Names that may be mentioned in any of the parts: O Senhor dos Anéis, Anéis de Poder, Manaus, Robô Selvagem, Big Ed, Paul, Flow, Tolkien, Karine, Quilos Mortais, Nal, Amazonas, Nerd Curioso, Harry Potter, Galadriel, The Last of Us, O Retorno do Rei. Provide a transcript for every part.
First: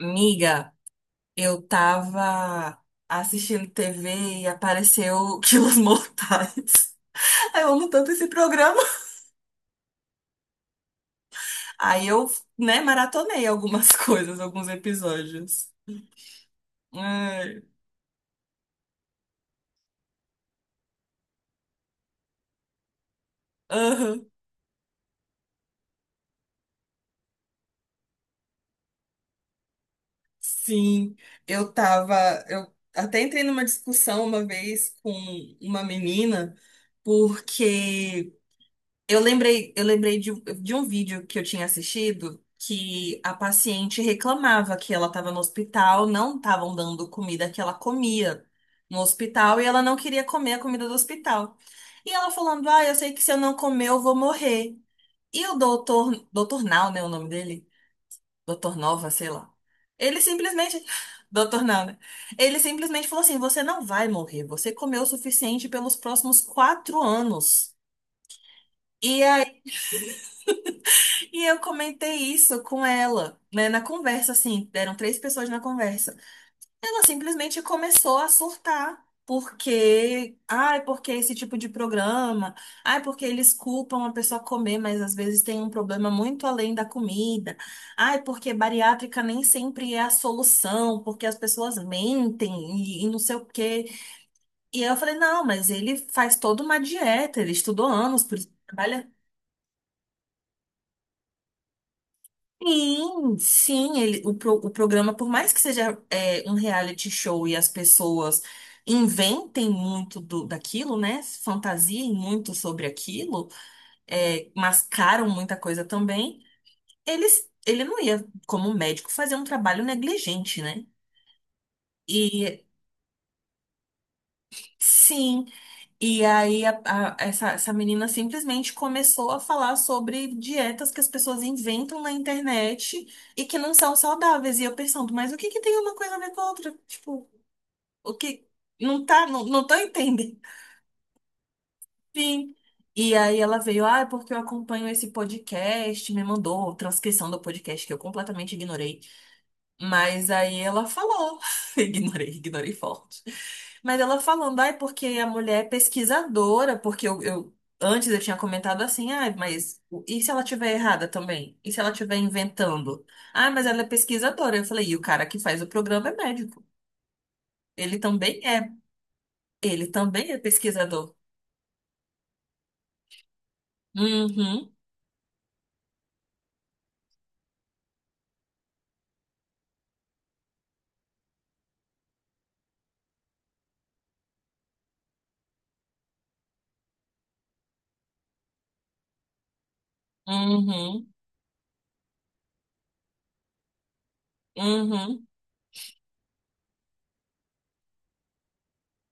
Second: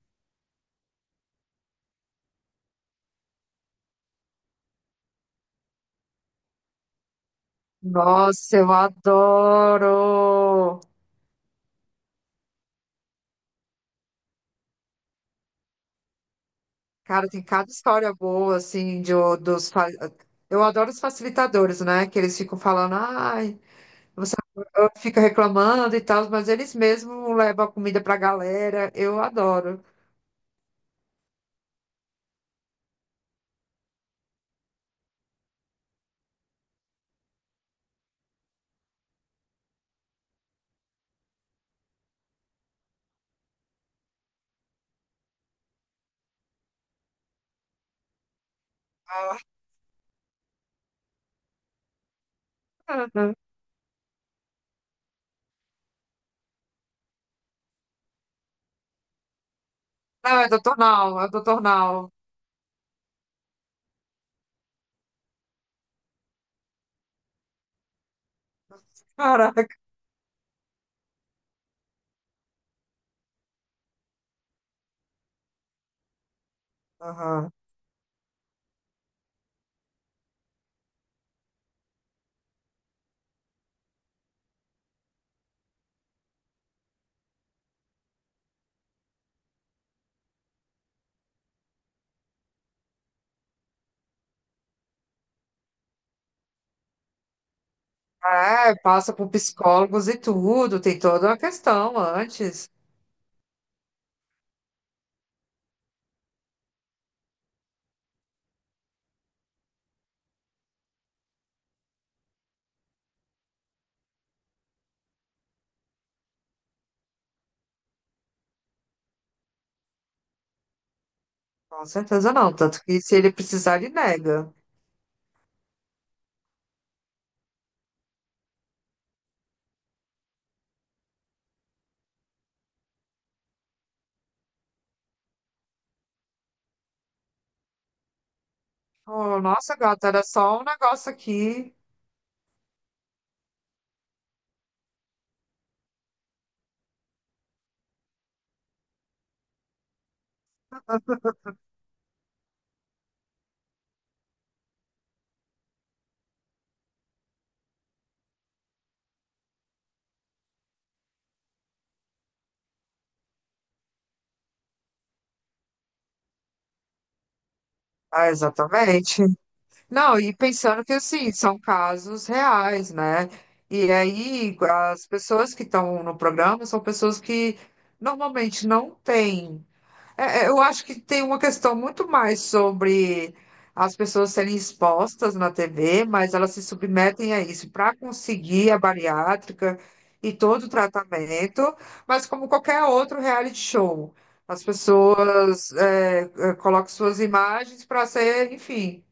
Miga, eu tava assistindo TV e apareceu Quilos Mortais. Eu amo tanto esse Nossa, eu programa. adoro! Aí eu, né, maratonei algumas coisas, alguns episódios. Cara, tem Ai, cada história boa, assim, de, o- dos. Fa- eu adoro os facilitadores, né? Que eles ficam falando, ai, aham, você fica reclamando e tal, mas eles mesmos levam a comida pra galera. Eu adoro. sim. Eu tava. Eu até entrei numa discussão uma vez com uma menina, porque eu lembrei de um vídeo que eu tinha assistido, que a paciente reclamava que ela estava no hospital, não estavam dando comida que ela comia no hospital e ela não queria comer a comida do hospital. E ela falando: Ah, eu sei que, se Ah. eu não comer, eu vou morrer. E o doutor Nau, né, o nome dele? Doutor Nova, sei lá. Ele Não, é doutor simplesmente, Nal, é doutor doutor Nau, né? Nal. Ele simplesmente falou assim: Você não vai morrer, você comeu o suficiente pelos próximos quatro anos. E Caraca. e eu comentei isso com ela, né, na conversa, assim, eram três pessoas na conversa. Ela Aham. simplesmente começou a surtar, porque, ai, porque esse tipo de programa, ai, porque eles culpam a pessoa comer, mas às vezes tem um problema muito além da comida. Ai, porque bariátrica nem sempre é a solução, porque as pessoas mentem e não sei o quê. E eu falei, não, mas ele faz toda uma dieta, ele estudou anos, por isso É, trabalha. passa por psicólogos e tudo, tem toda uma questão antes. Sim, sim, ele, o, o programa, por mais que seja é, um reality show e as pessoas inventem muito do, daquilo, né? Fantasiem muito sobre aquilo, é, mascaram muita coisa também, eles, ele não ia, como médico, fazer um trabalho negligente, né? Com certeza não, E tanto que se ele precisar, ele nega. sim, e aí, essa menina simplesmente começou a falar sobre dietas que as pessoas inventam na internet e que não são saudáveis. E eu pensando, mas o que que tem uma coisa a ver com a outra? Tipo, o que. Não tá, Oh, não, tô nossa, gata, era entendendo. só um negócio aqui. Sim. E aí ela veio, ah, é porque eu acompanho esse podcast, me mandou a transcrição do podcast que eu completamente ignorei. Mas aí ela falou, ignorei, ignorei forte. Mas ela falando, ai, porque a mulher é pesquisadora, porque antes eu tinha comentado assim, ai, mas o- e se ela tiver errada também? E se ela estiver inventando? Ah, mas ela é pesquisadora. Eu falei, e o cara que faz o programa é médico. Ele Ah, também é, exatamente. ele Não, também e é pensando que pesquisador. assim, são casos reais, né? E aí, Uhum, as pessoas que estão no programa são pessoas que normalmente não têm. É, é, eu acho que tem uma questão muito mais sobre as pessoas serem expostas na TV, mas elas se submetem a isso para conseguir a bariátrica e todo o uhum, tratamento, mas como qualquer outro reality show, as uhum, pessoas colocam suas imagens para ser, enfim,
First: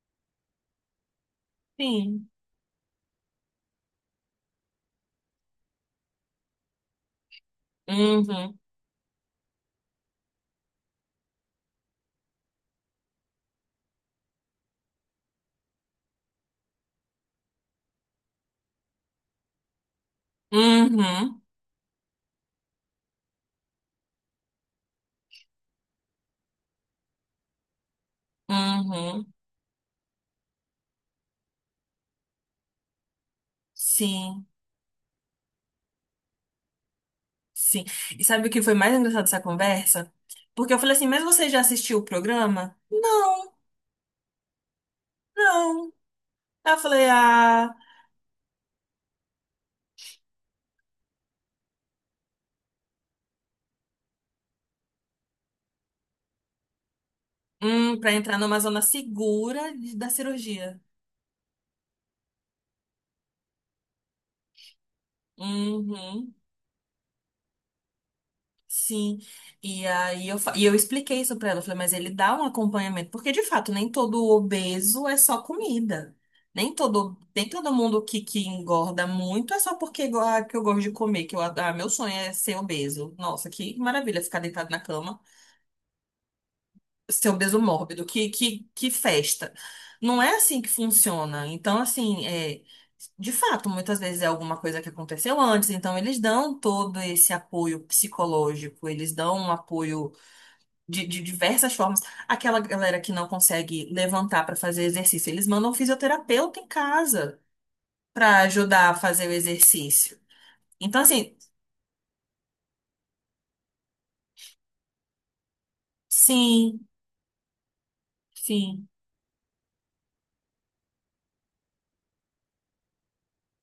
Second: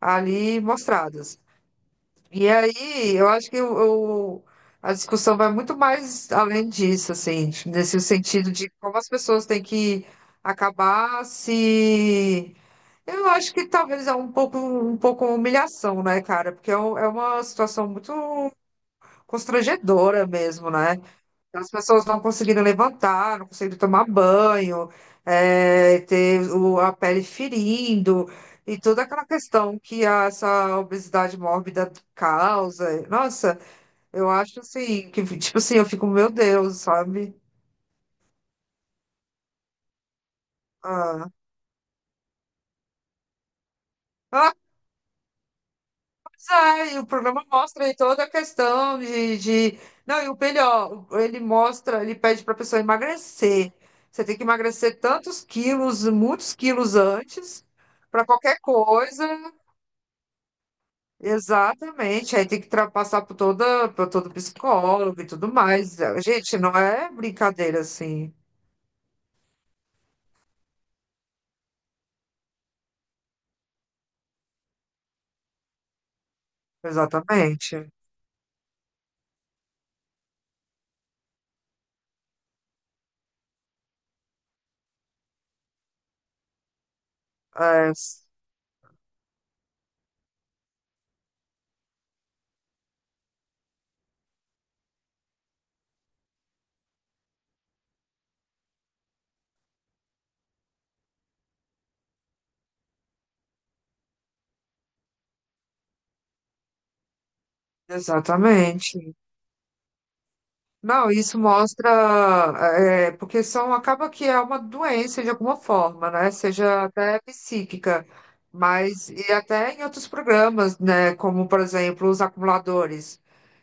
ali mostradas. sim. E aí, eu acho que a discussão vai muito mais além disso, assim, nesse sentido Uhum, de como as pessoas têm que acabar se. Eu acho que talvez é um pouco humilhação, né, cara? Porque é uma situação muito constrangedora mesmo, né? uhum, Então, as pessoas não conseguindo levantar, não conseguindo tomar banho, é, ter a pele ferindo, e toda aquela uhum, questão que essa obesidade mórbida causa. Nossa, eu sim. acho assim, que tipo assim, eu fico, meu Deus, sabe? Sim. E sabe o que foi mais engraçado dessa conversa? Porque eu falei assim, mas Ah. você já assistiu o programa? Não, Ah, não. pois Aí eu é, e o falei, programa ah, mostra aí toda a questão de. Não, e o melhor, ele mostra, ele pede para a pessoa emagrecer. Você tem que emagrecer tantos quilos, muitos quilos antes, pra para entrar numa qualquer zona coisa. segura da cirurgia. Exatamente, aí tem que passar por toda, por todo psicólogo e tudo mais. Uhum, Gente, não é brincadeira assim. sim. E aí e eu expliquei isso pra ela. Eu falei, mas ele dá um acompanhamento. Porque, de fato, nem todo obeso é só comida. Nem todo, Exatamente. Que engorda muito é só porque ah, que eu gosto de comer, que ah, meu sonho é ser obeso. Nossa, que maravilha ficar deitado na cama. Ser obeso É, mórbido, s- que festa. Não é assim que funciona. Então, assim, é, de fato, muitas vezes é alguma coisa que aconteceu antes, então eles dão todo esse apoio psicológico, eles dão um apoio de diversas formas. Aquela galera que não consegue levantar para fazer exercício, eles mandam um fisioterapeuta em casa para ajudar a exatamente. fazer o exercício. Então, Não, assim, isso mostra, é, porque são, acaba que é uma doença de alguma forma, né? Seja sim, até psíquica, sim. mas e até em outros programas, né? Como, por exemplo, os acumuladores.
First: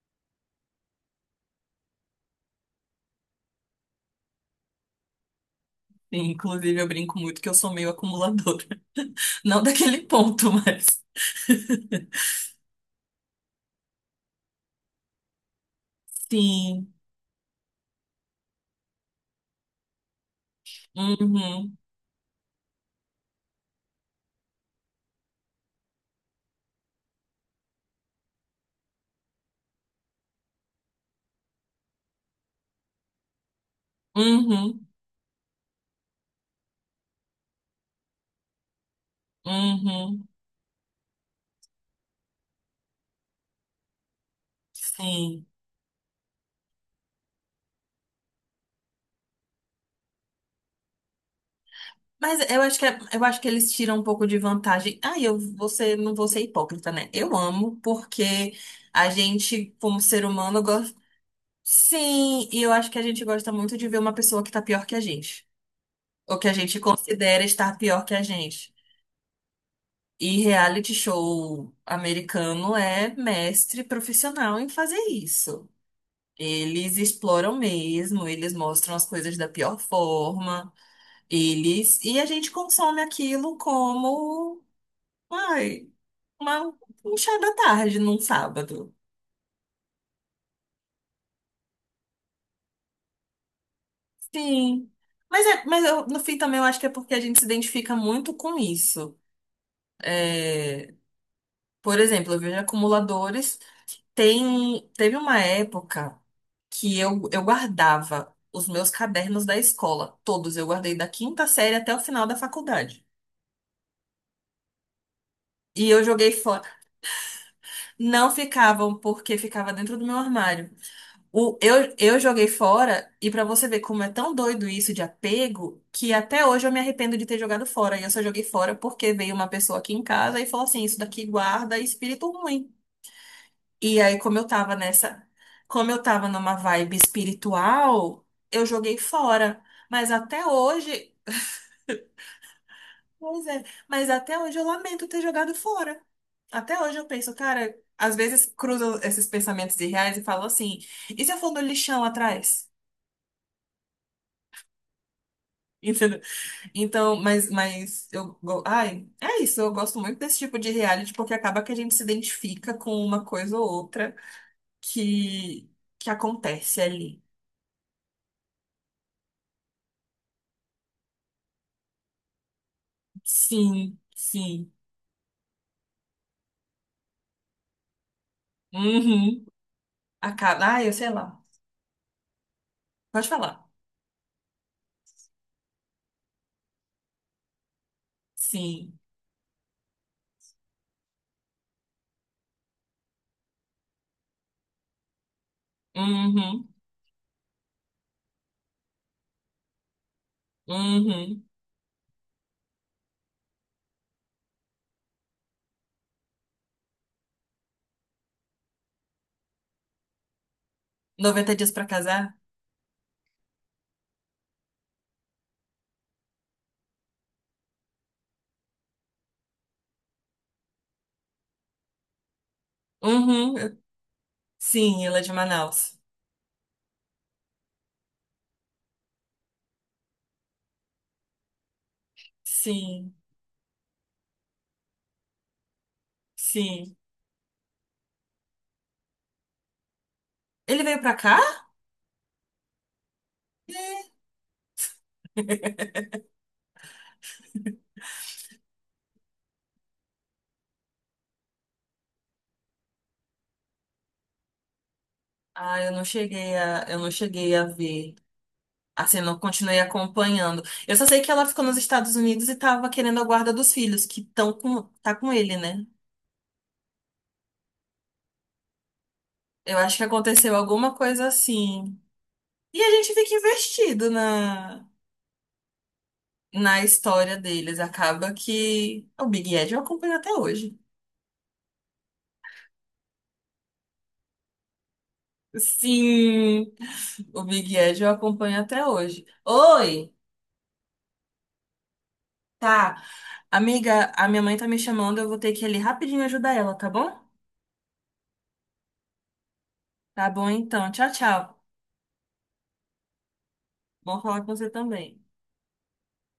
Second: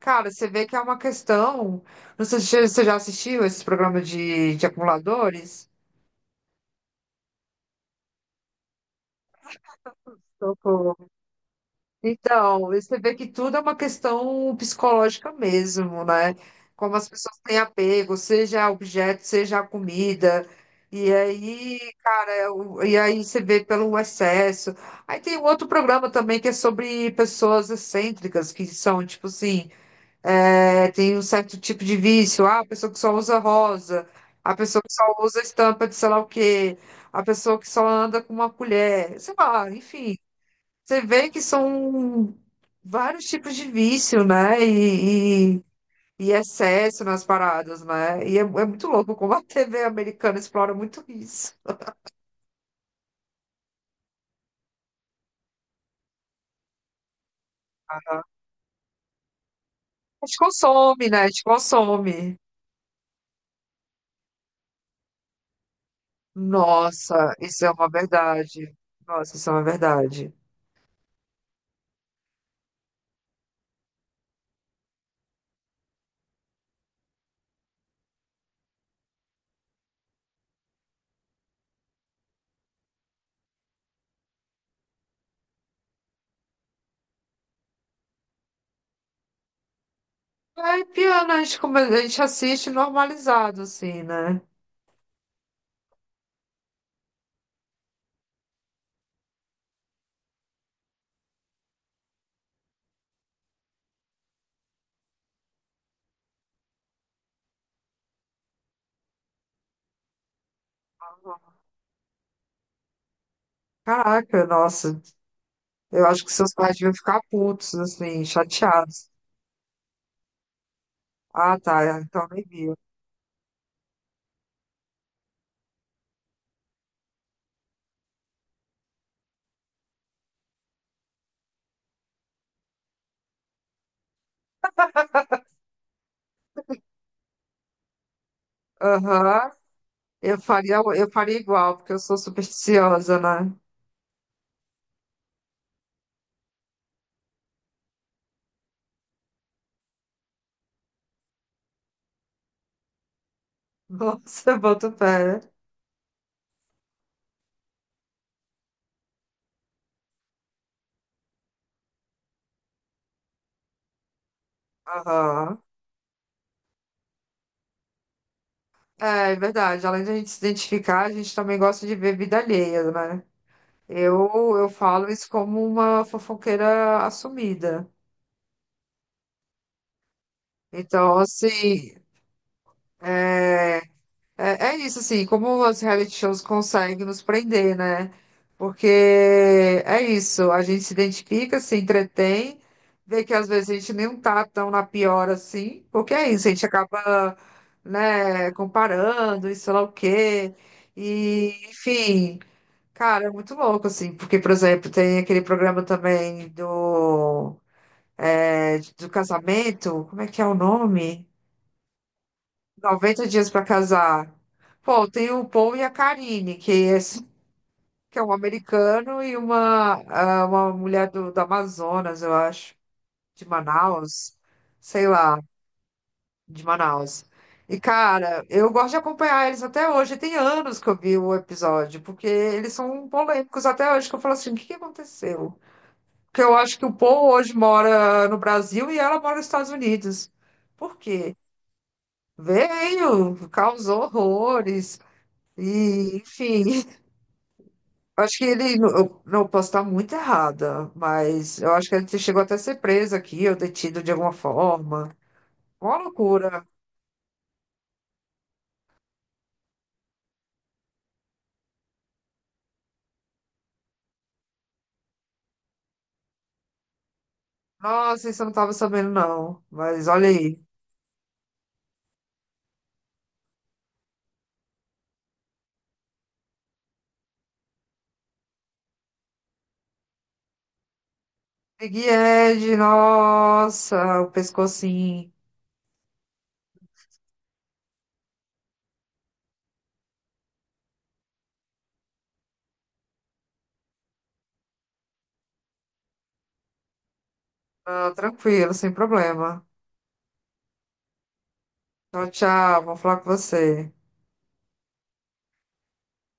Cara, você vê que é uma questão. Não sei se você já assistiu esses programas de acumuladores. Inclusive, eu brinco muito que eu sou meio acumuladora. Não daquele ponto, mas. Socorro. Então, você vê que tudo é uma questão psicológica mesmo, né? Sim. Como as pessoas têm apego, seja a objeto, seja a comida. E Uhum. aí, cara, é e aí você vê pelo excesso. Aí tem um outro programa também que é sobre pessoas excêntricas, que são, tipo assim, é, tem um certo tipo de vício. Ah, a pessoa que só usa rosa, a pessoa Uhum. que só usa estampa de sei lá o quê, a pessoa que só anda com uma colher, sei lá, enfim. Uhum. Você vê que são vários tipos de vício, né? Sim. E excesso nas paradas, né? E é muito louco como a TV americana explora muito isso. Mas eu acho que, eu acho que eles tiram um pouco de vantagem. Ah, eu vou ser, não vou ser hipócrita, né? Eu amo, Aham. porque a gente, como ser A gente humano, gosta. consome, né? A gente consome. Sim, e eu acho que a gente gosta muito de ver uma pessoa que tá pior que a gente. Ou que a gente Nossa, considera isso é estar uma pior que a gente. verdade. Nossa, isso é uma verdade. E reality show americano é mestre profissional em fazer isso. Eles exploram mesmo, eles mostram as coisas da pior forma, eles e a gente consome aquilo como, ai, uma, um chá da tarde num sábado. É, piano, a gente assiste normalizado, assim, né? Sim. Mas, é, mas eu, no fim também eu acho que é porque a gente se identifica muito com isso. É, por exemplo, eu vejo acumuladores. Teve uma época que eu guardava os meus cadernos da escola, todos. Eu guardei da quinta série até o final da faculdade. Caraca, nossa. E eu Eu acho joguei que seus fora. pais deviam ficar putos, assim, Não ficavam chateados. porque ficava dentro do meu armário. Ah, tá. Eu Então nem joguei viu. fora, e pra você ver como é tão doido isso de apego, que até hoje eu me arrependo de ter jogado fora. E eu só joguei fora porque veio uma pessoa aqui em casa e falou assim: Isso daqui guarda espírito ruim. E aí, como eu tava nessa, como eu tava numa vibe espiritual, eu joguei Aham. fora. Mas Eu até faria, eu hoje, faria igual, porque eu sou supersticiosa, pois né? é, mas até hoje eu lamento ter jogado fora. Até hoje eu penso, cara, às vezes cruzo esses pensamentos irreais e falo assim, e se eu for no lixão atrás? Nossa, eu boto fé. Entendeu? Então, mas eu ai, é isso, eu gosto muito desse tipo de reality porque acaba que a gente se identifica com uma coisa ou outra Aham. que, que acontece ali. É, é verdade. Além de a gente se identificar, a gente também gosta de ver vida alheia, né? Sim, Eu sim. falo isso como uma fofoqueira assumida. Uhum. A. Ah, eu sei Então, lá. assim, Pode falar. é. É, é isso, assim, como os reality shows conseguem nos prender, né? Porque Sim. é isso, a gente se identifica, se entretém, vê que às vezes a gente nem tá tão na pior assim, porque é isso, a gente Uhum. acaba, né, comparando, e sei lá o quê, Uhum. e enfim, cara, é muito louco, assim, porque, por exemplo, tem aquele programa também do, é, do casamento, como é que é o nome? 90 dias pra casar? 90 dias pra casar. Pô, tem o Paul e a Karine, que é um americano e uma, ah, uma mulher do Amazonas, eu acho, de Uhum. Eu- Manaus, sim, sei ele é de lá, Manaus. de Manaus. E, cara, eu gosto de acompanhar eles até hoje. Tem anos que eu vi o episódio, porque eles são Sim. polêmicos até hoje, que eu falo assim, o que que aconteceu? Porque eu acho que o Sim. Paul hoje mora no Brasil e ela mora nos Estados Unidos. Ele Por veio pra quê? cá? Veio, causou É. horrores. E, enfim, acho que ele. Eu, não, eu posso estar muito errada, mas eu acho que ele chegou até a ser preso aqui, ou detido de alguma forma. Ah, eu Uma não cheguei loucura. a, eu não cheguei a ver. Assim, não continuei acompanhando. Eu só sei que ela ficou nos Estados Unidos e tava querendo a guarda dos filhos, que estão com, tá com ele, né? Nossa, isso eu não estava sabendo, não. Eu acho que Mas olha aconteceu aí. alguma coisa assim. E a gente fica investido na, na história deles. Acaba que o Big Ed eu acompanho até hoje. Big Ed, nossa, o pescocinho. Sim, o Big Ed eu acompanho até hoje. Oi, tá. Amiga, a minha mãe tá me chamando, eu vou ter que ir ali rapidinho ajudar ela, tá bom? Ah, tranquilo, sem problema. Tá bom então. Tchau, tchau. Tchau, tchau. Vou falar com você. Bom falar com você também.